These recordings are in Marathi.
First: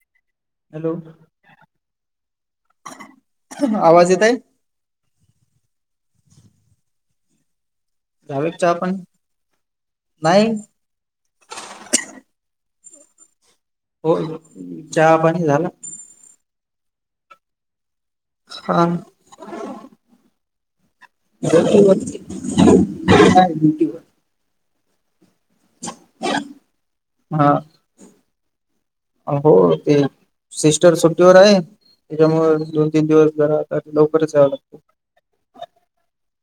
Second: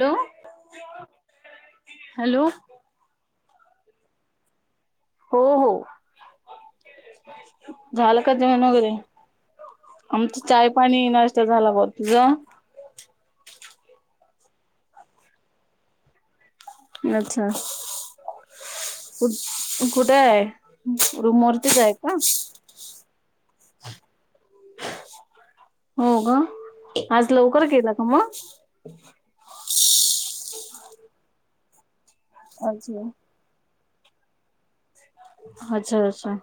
हॅलो हॅलो हॅलो आवाज येतय. हो हो! झालं का झाल जेवन चहा वगैरे, पाणी आमचं नाही चाय पाणी नाश्ता झाला बॉ तुझा? हो चहा पाणी झालं? अच्छा. हा. [unintelligible] कुठ कुठे आहे? रूमवरतीच आहे का [inaudible] हो ग आज हा लवकर गेला का मग? हो ते सिस्टर सुट्टीवर आहे. त्याच्यामुळे दोन तीन अच्छा दिवस जरा लवकरच याव लागत. अच्छा अच्छा.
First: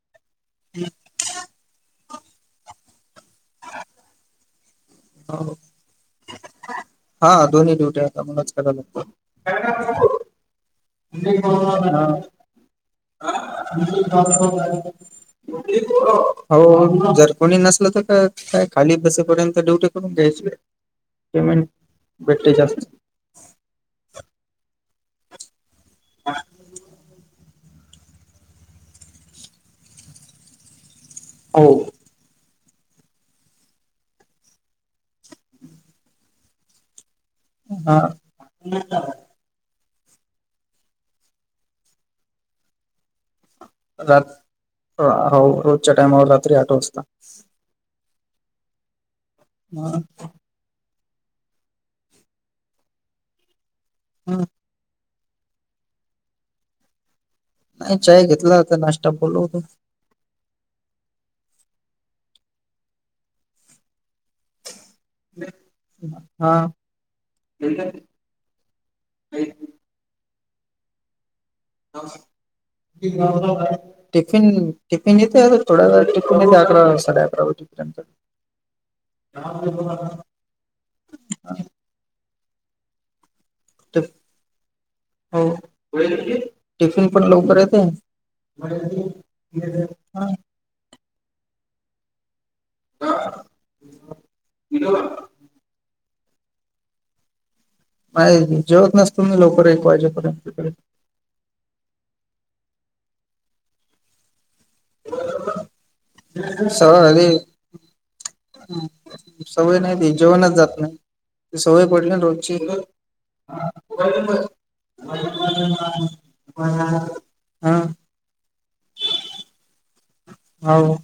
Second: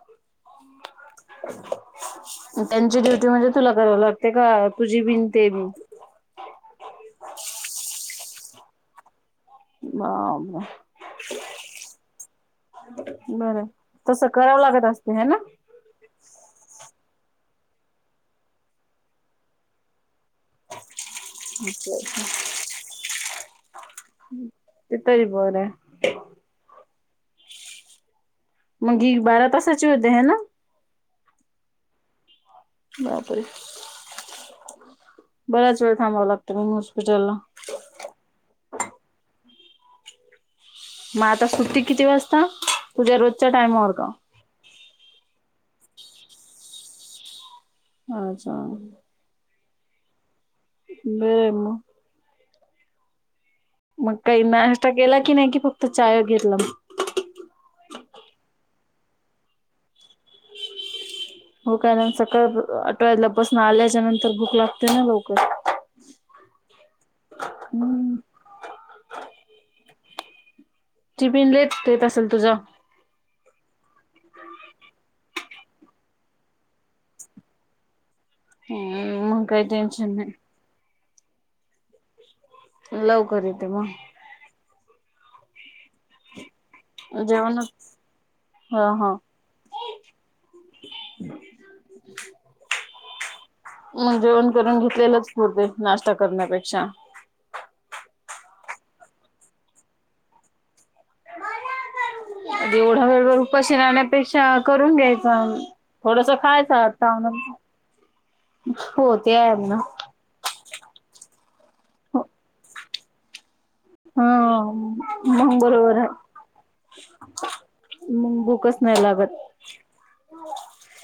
त्यांची ड्युटी म्हणजे तुला कराव लागते का तुझी बिन ते लागतं बि? हा दोन्ही ड्युट्या आता मलाच करायला लागता. [inaudible] [inaudible] हो बरं तसं करावं लागत असते है ना जर कोणी नसल तर का काय खाली बसेपर्यंत ड्युटी करून घ्यायची. पेमेंट भेटते जास्त. [unintelligible] बर. [inaudible] मग ही बारा तासाची होते ह ना? हो. बाप रे. बराच वेळ थांबावं लागतं म हॉस्पिटला. हा. मग आता सुट्टी किती वाजता? तूझ्या रोज च्या टायमावर. का रात हो रोजच्या टायमावर रात्री आठ वाजता. अच्छा. [inaudible] [inaudible] मग काही नाश्ता केला की नाही कि फक्त चाय घेतला मग? नाही चाय घेतला होता नाश्ता बोलवतो. हो कानंतर सकाळ आठव्याला बसून आल्याच्या नंतर भूक लागते ना. हा [unintelligible] हम्म टिफिन लेट येत असेल तुझा? [inaudible] टिफिन टिफिन येते थोड्या टिफिन येते अकरा साडे अकरा वाजेपर्यंत. हम्म, मग काही टेन्शन नाही [inaudible] लवकर येते मग. [inaudible] टिफिन पण लवकर येते जेवणच हा हा [inaudible] [inaudible] [inaudible] जेवण करून घेतलेलंच पुरते नाश्ता करण्यापेक्षा? होय जेवत नसतो मी लवकर एक वाजेपर्यंतकडे. एवढा वेळ भर उपाशी राहण्या पेक्षा करून घ्यायच थोडस खायचं आता सवय [unintelligible] सवय नाही ती जेवणच जात नाही ती सवय पडली ना रोजची हा मंग बरोबर आहे हा मंग भूकच नाही लागत हाव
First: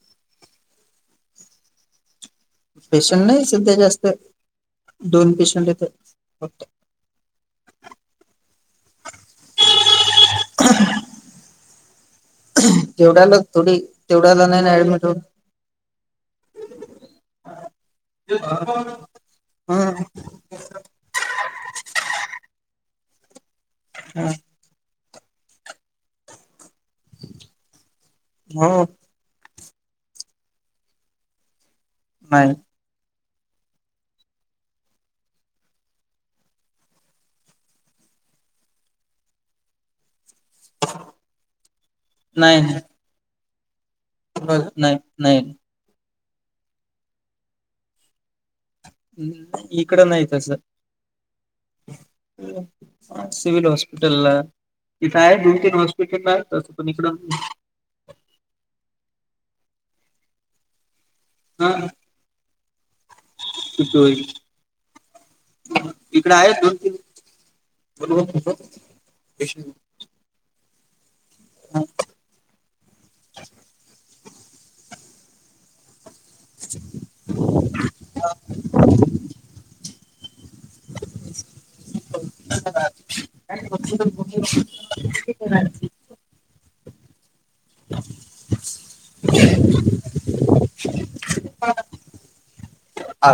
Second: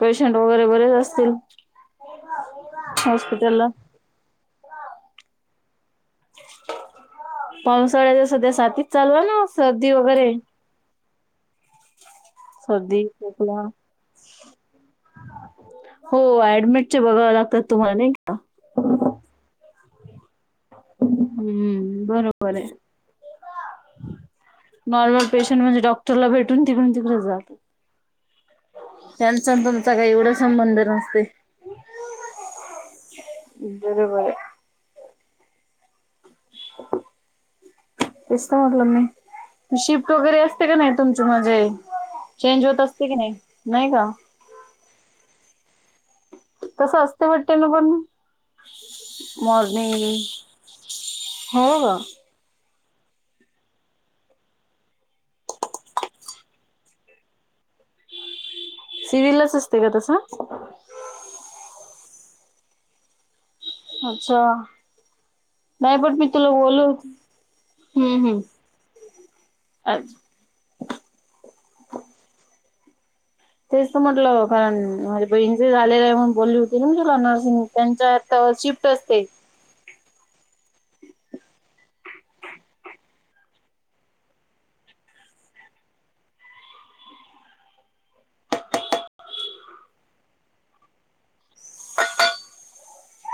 पेशंट वगैरे बरेच असतील पेशंट नाही हॉस्पिटलला सध्या जास्त दोन पेशंट इथे पावसाळ्याच्या सध्या साातीच चालू आहे ना सर्दी वगैरे सर्दी जेवढ्यालाच खोकला थोडी तेवढ्याला नाही ना ऍडमिट होत हो ऍडमिट चे बघाव लागतात तुम्हाला नाई का हम्म ह हम्म बरोबर आहे हा नॉर्मल पेशंट म्हणजे डॉक्टरला भेटून तिकडून तिकडे जात हो त्याच आण तुमचं काय एवढा संबंध नसते नाहीय बरोबर आहे तेच तर म्हणलं मी शिफ्ट वगैरे अस का नाही तुमच म्हणजे चेंज होत असते की नाही नाही का ब नाही, नाही तसं असते वटते ना पण इकडं नाही मॉर्निंग हो का सिव्हील हॉस्पिटलला तिथे आहे दोन, तीन हॉस्पिटल आहे तच पण इकड सिव्हलाच असते का तसं हा किती होईल अच्छा नाही पण मी इकडं तुला आहे दोन बोलू तीन हम, हमअछ हम तेच तर म्हटलं कारण माझ्या बहीणीच झालेलं आहे म्हण बोलली होती म्ह तुला नर्सिंग त्यांच्यात अ शिफ्ट असते [unintelligible] [unintelligible] अ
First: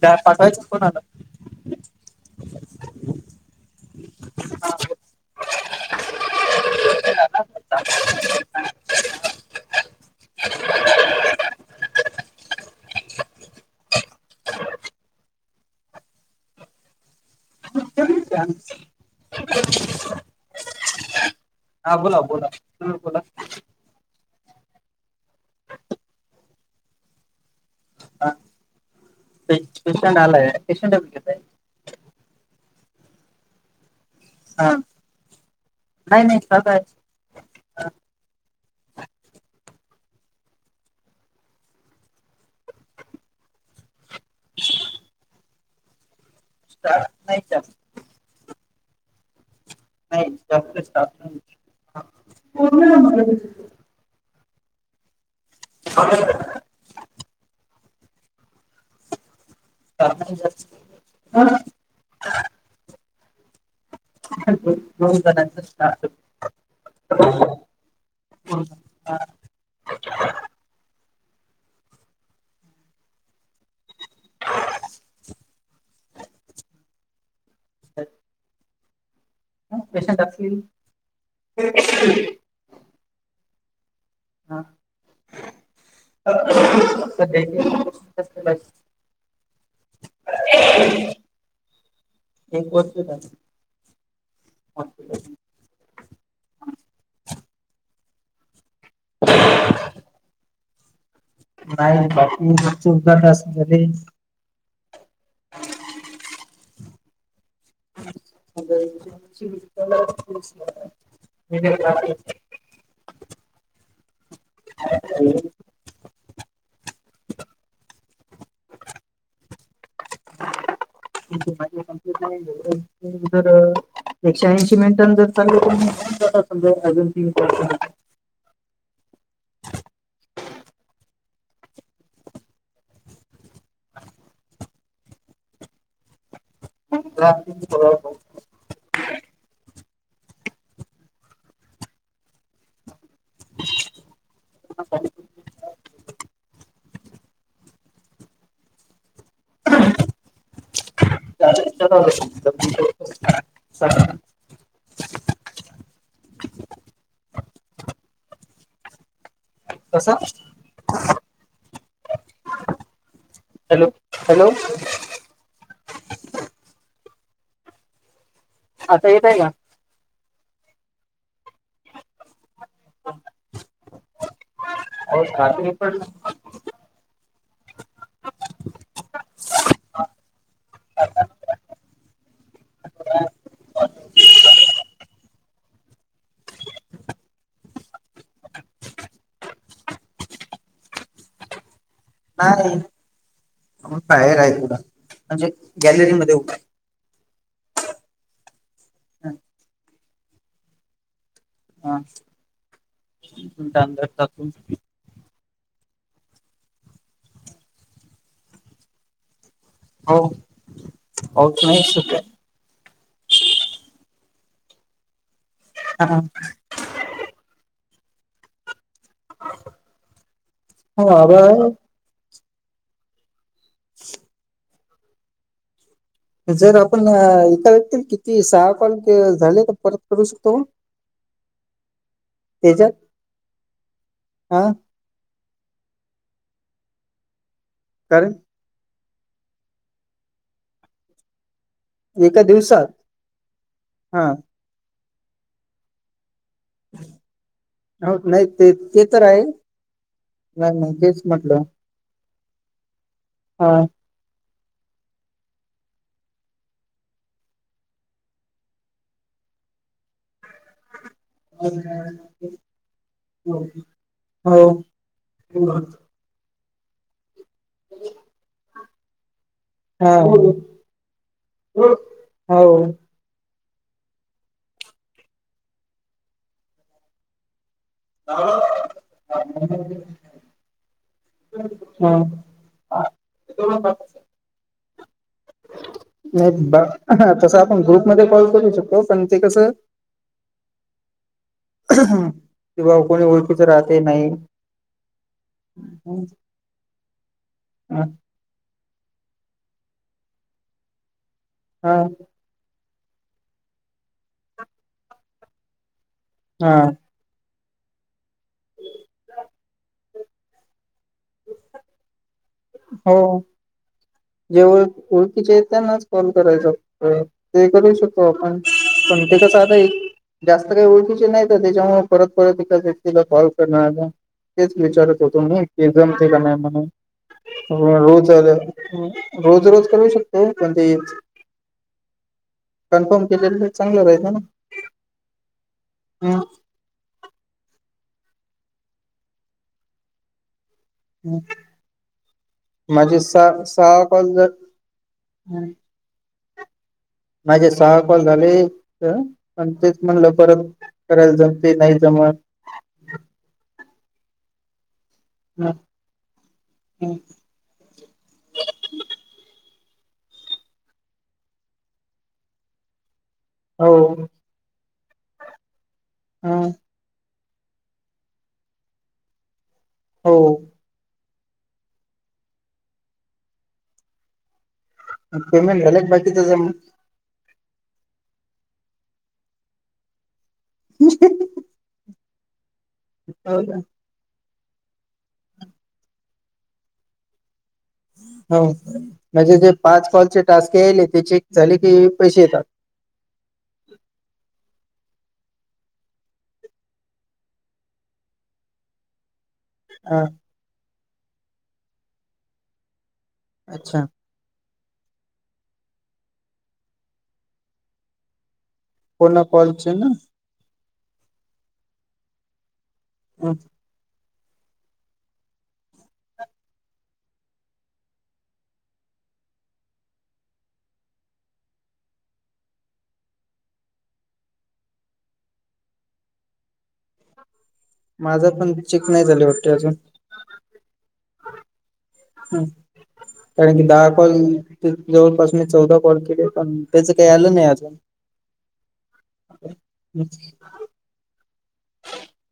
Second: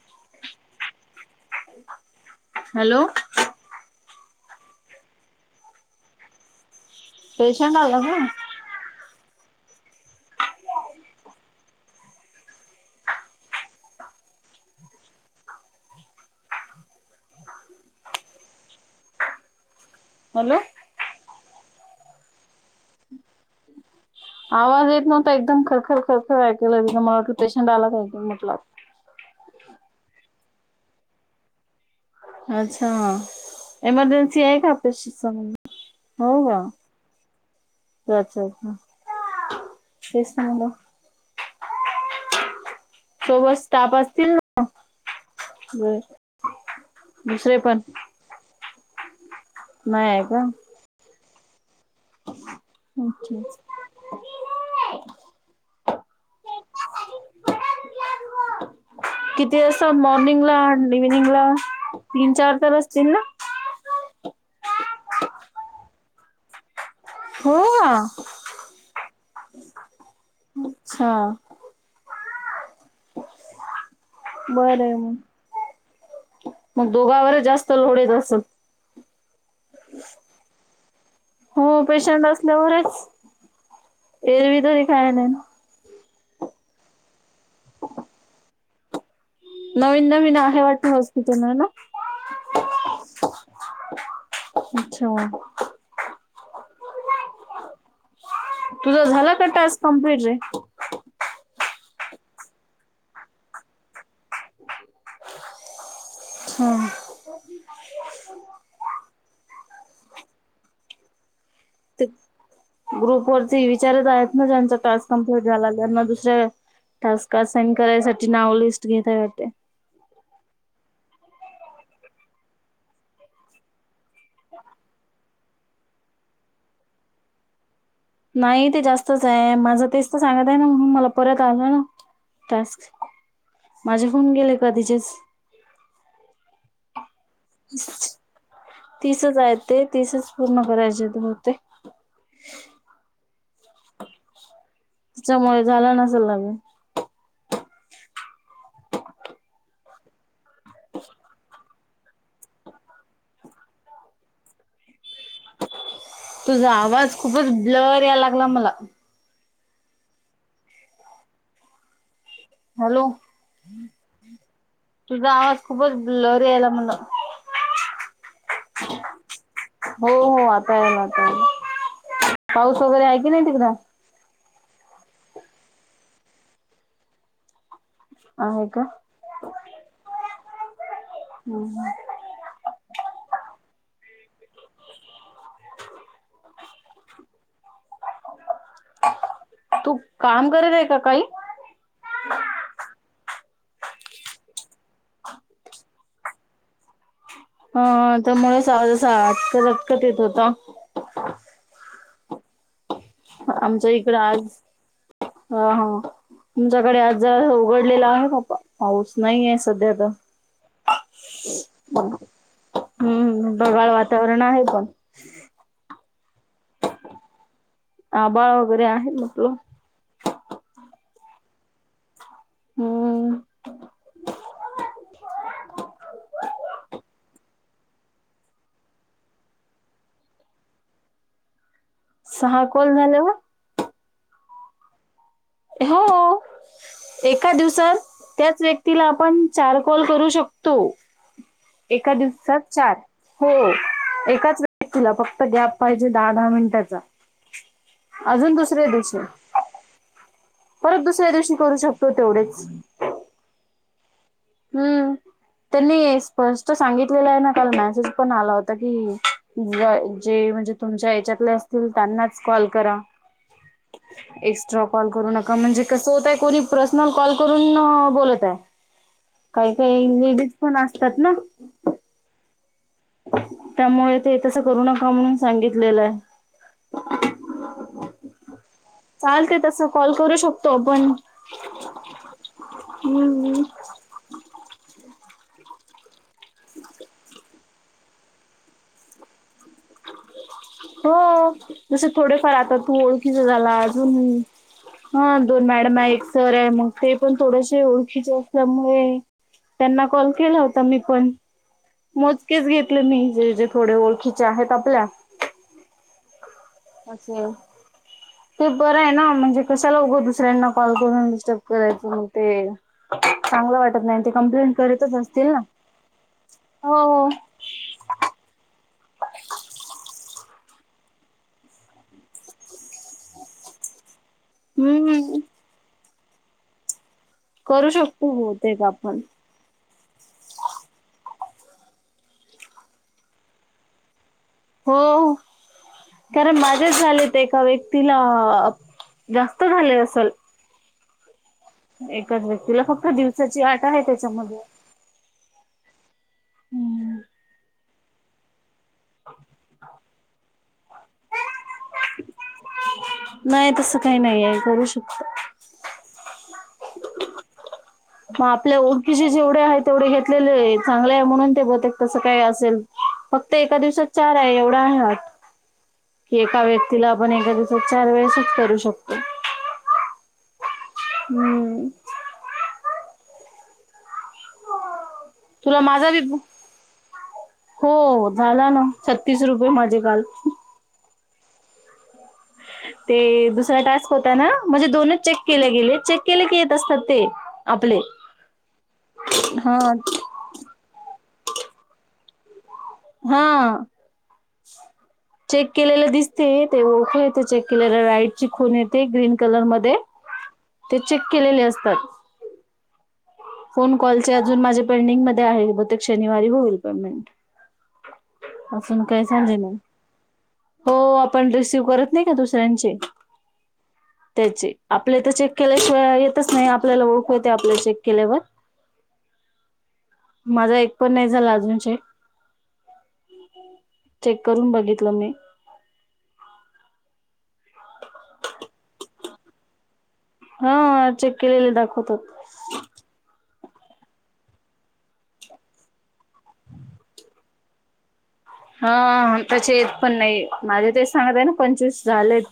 त्या पाठवायचं कोणाला हॅलो पेशंट आल का? [inaudible] हॅलो हा बोला, बोला ह बोला आवाज येत नव्हता एकदम खरखर, खरखर ऐकलं ति मला वाटलं पेशंट आला कायकी हा म्हटल पे पेशंट आलाय [unintelligible] अच्छा एमर्जन्सी आहे का हा आपल्याशी सबध नाही हो नाही का स्टाफ आहे अच्छा, अच्छा तेच त म्हणलं सोवत स्ताप असतील ना बर. [unintelligible] स्टार नाईत जास् नाही जास्त स्टाफ [unintelligible] हूंहूं. [unintelligible] ते असं स्टाफ नाही मॉर्निंगला जास्त निव्हिनिंगला तीन चार तर असतील ना?. [unintelligible] दोन जणांचा स्टार्ट हो [unintelligible] आ हा. बरं, मग दोघावरच जास्त लोड येत असल?. उ पेशंट असतील हो पेशंट असल्यावरच, एरवी हा तरी काय नायी. [inaudible] नवीन नवीन आहे वाटते [inaudible] ना?. एक वर्ष झालं [inaudible] हॉस्पिटल अच्छाम तुझा झाला का टास्क कम्प्लीट रे?. [unintelligible] बाकी [unintelligible] हाँ [inaudible] ते बाकीय. ग्रुप वरती विचारत आहेत ना ज्यांचा टास्क कमप्लीट झाला त्यांना दुसऱ्या टास्का साईन करायसाठी नावं लिस्ट घेताय वाटत. [unintelligible] दरं, एकशेऐंशी मींटा [unintelligible] नायी ते जास्तच हाये, माझं तेच त सांगताय ना, म्हुन मला परत आलं. टास्क, माझे हुन गेले कधिचेेच. [unintelligible] तीसचऐत ते, तीसच पूर्ण करायचे मते [inaudible] अ [inaudible] त्च्यामुळे झाला नसेल आग् [inaudible] [unintelligible] [unintelligible] तुझा आवाज खूपच ब्लअर याय लागला मला कसा? [inaudible] [inaudible] हॅलो हॅलो हॅलो तुझा आवाज खूपच ब्लर यायला मला. आता येतंय का?. हो हो आता यायला लागलाय. पाऊस वगरे आहे की नाही तिकडं? पाऊस रात्री पण आहे का? [inaudible] तू काम करत आएका काही? नाही उ बाहेर आहे थोडं, म्हणजे गॅलरी मध्ये उभा हा त्यामुळेच आवाज असा आहे. अटकत अटकत येत होता. हा. आमच्या इकडं आज हा हा तुमच्याकडे आज जरा उघडलेला आहे का पा पाऊस नाहीये सध्या तर हो पाऊस नाही सुटला. हम्म ढगाळ वातावरण आहे पण हा. आभाळ वगैरे आहे म्हटलो. हो आभाळ आहे. हम्म. जर आपण इका व्यक्तीला किती सहा कॉल झाले तर परत करू शकतो? सहा त्याच्यात कॉल झाल्यावर? हा. हो एका दिवसात कारण त्याच व्यक्ती तिला आपण चार कॉल करू शकतो. एका दिवसात चार हो हा एकाच व्य तिला फक्त गॅप पाहिजे दहा दहा मिनिटाचा हो नाही अजून ते दुसऱ्या ते दिवशी तर आहे नाही नाही परत तेच दुसऱ्या दिवशी म्हटलं करू शकतो तेवढेच. हां. हम्म त्यांनी स्पष्ट सांगितलेलं आहे ना काल मेसेज पण आला होता की जे म्हणजे तुमच्या हच्यातले असतील त्यांनाच कॉल करा. हो एक्स्ट्रा कॉल करू नका म्हणजे कस होतय कोणी पर्सनल कॉल करून बोलत आहे. काही काही हा लेडीज पण असतात ना हो. त्यामुळे ते तसं करू नका म्हणून सांगितलेलं आहे. [inaudible] चालते तस कॉल करू शकतो आपण हम्म. नाही तसं आपण ग्रुपमध्ये कॉल करू शकतो पण ते कसं हो जस थोडेफार आता किंवा तू कोणी ओळखीच झाला राहते अजून नाही हा दोन मॅडम आहे, एक सर आहे मग ते पण थोडेसे हा ओळखीचे आहे. त्यामुळे त्यांना कॉल केला होता मी पण हा म केच घेतले मी जे जे थोडे ओळखीचे आहेत आपल्या. हा. अस. ते बरं आहे ना म्हणजे कशाला उघं दुसऱ्यांना कॉल करून डिस्टर्ब करायचं मग ते हो चांगलं वाटत नाही ते जे कंप्लेंट ओळ करतच असतील ना ओळखीचे त्यांनाच कॉल करायचा हो फक्त हो ते करू शकतो आपण पण ते कस आलंय जास्त काही ओळखीचे नाही तर त्याच्यामुळे परत परत एका तिला फॉल करण आल. तेच विचारत हम्म होतो मी की जमते का नाही म्हणुन. करू रोज शकतो आलं बहुतेक आपण रोज रोज करू शकतो पण ते येच कन्फर्म केलेलं तर चांगलं राहिल ना. हो कारण माजेच झाल ते एका व्य तिला जास्त झाले असेल. हम्म. एकाच व्यक्तीला फक्त दिवसाची आट आहे त्याच्यामध्ये. हम्म. माझे सहा कॉल झाले त अन तेच म्हणलं परत खरंच जमते नाही जमत. नाही तसं काही नाही आहे करू शकता. हम हम्. मग आपल्या ओळखीचे जेवढे आहे तेवढे घेतलेले चांगले आहे म्हणून ते बतक तसं काय असेल. फक्त एका दिवसात हो चार आहे एवढा हात की एका वेळ तिला आपण एका दिवसात चार वेळेसच करू शकतो. हो. हम्म. तुला पेमेंट झालं माझा विब्बू. बाकीच जम हो झाला ना छत्तीस रुपये माझे काल. [inaudible] ते दुसरा टास्क होता ना म्हणजे दोनच चेक केले गेले चेक केले की येत असतात ते. आपले हो म्हणजे जे हा पाच कॉलचे टास्क केले ते चेक झाले की पैसे येतात. हा. चेक केलेले दिसते ते ओखू येत चेक केलेल राईट ची खून येते ग्रीन कलर मध्ये. हा ते ते चेक केलेले असतात. फोन अच्छा कॉलचे अजून माझे पेंडिंग मध्ये आहे ब ते शनिवारी होईल पेमेंट. अजून काय पूर्ण झाले नाही. कॉलचे ना हो आपण रिसीव्ह करत नाही का दुसऱ्यांचे. [unintelligible] त्याचे आपले तर चेक केल्याशिवाय येतच नाही आपल्याला ओळखू येते आपले चेक केल्यावर. माझा एक पण नाही झाला अजून चेक ‌. चेक करून बघितलं मी. माझा पण चेक नाही झाले वाटते अजून. हा चेक केलेले दाखवतात. हम्. कारण की दहा कॉल जवळपास मी चौदा कॉल केले पण त्याच काही आलं नाही अजून. [inaudible] हा त्याचे येत पण नाही माझे ते सांगत आहे ना पंचवीस झालेत.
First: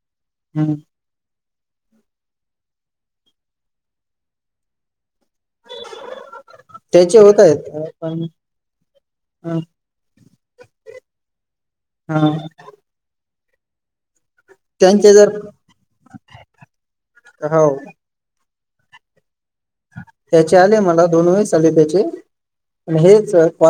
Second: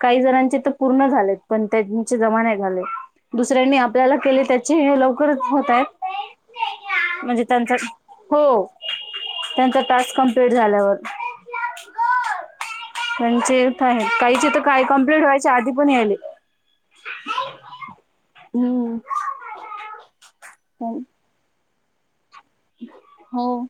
काही जणांचे तर पूर्ण झालेत. पण त्यांचे जमा नाही झाले, दुसऱ्यांनी आपल्याला केले त्याचे लव खरच होत आहेत. त्याचे होत म्हणजे त्यांचा, आहेत पण हो त्यांचा टास्क कमप्लीट झाल्यावर. हॅलो. त्यांचे येत आहेत काहीचे तर काय त्यांचे कमप्लीट जर व्हायच्या आधी पण याले, हो हम्म. त्याचे आले मला दोन वेळेस आले त्याचे, पण हेच हो कॉल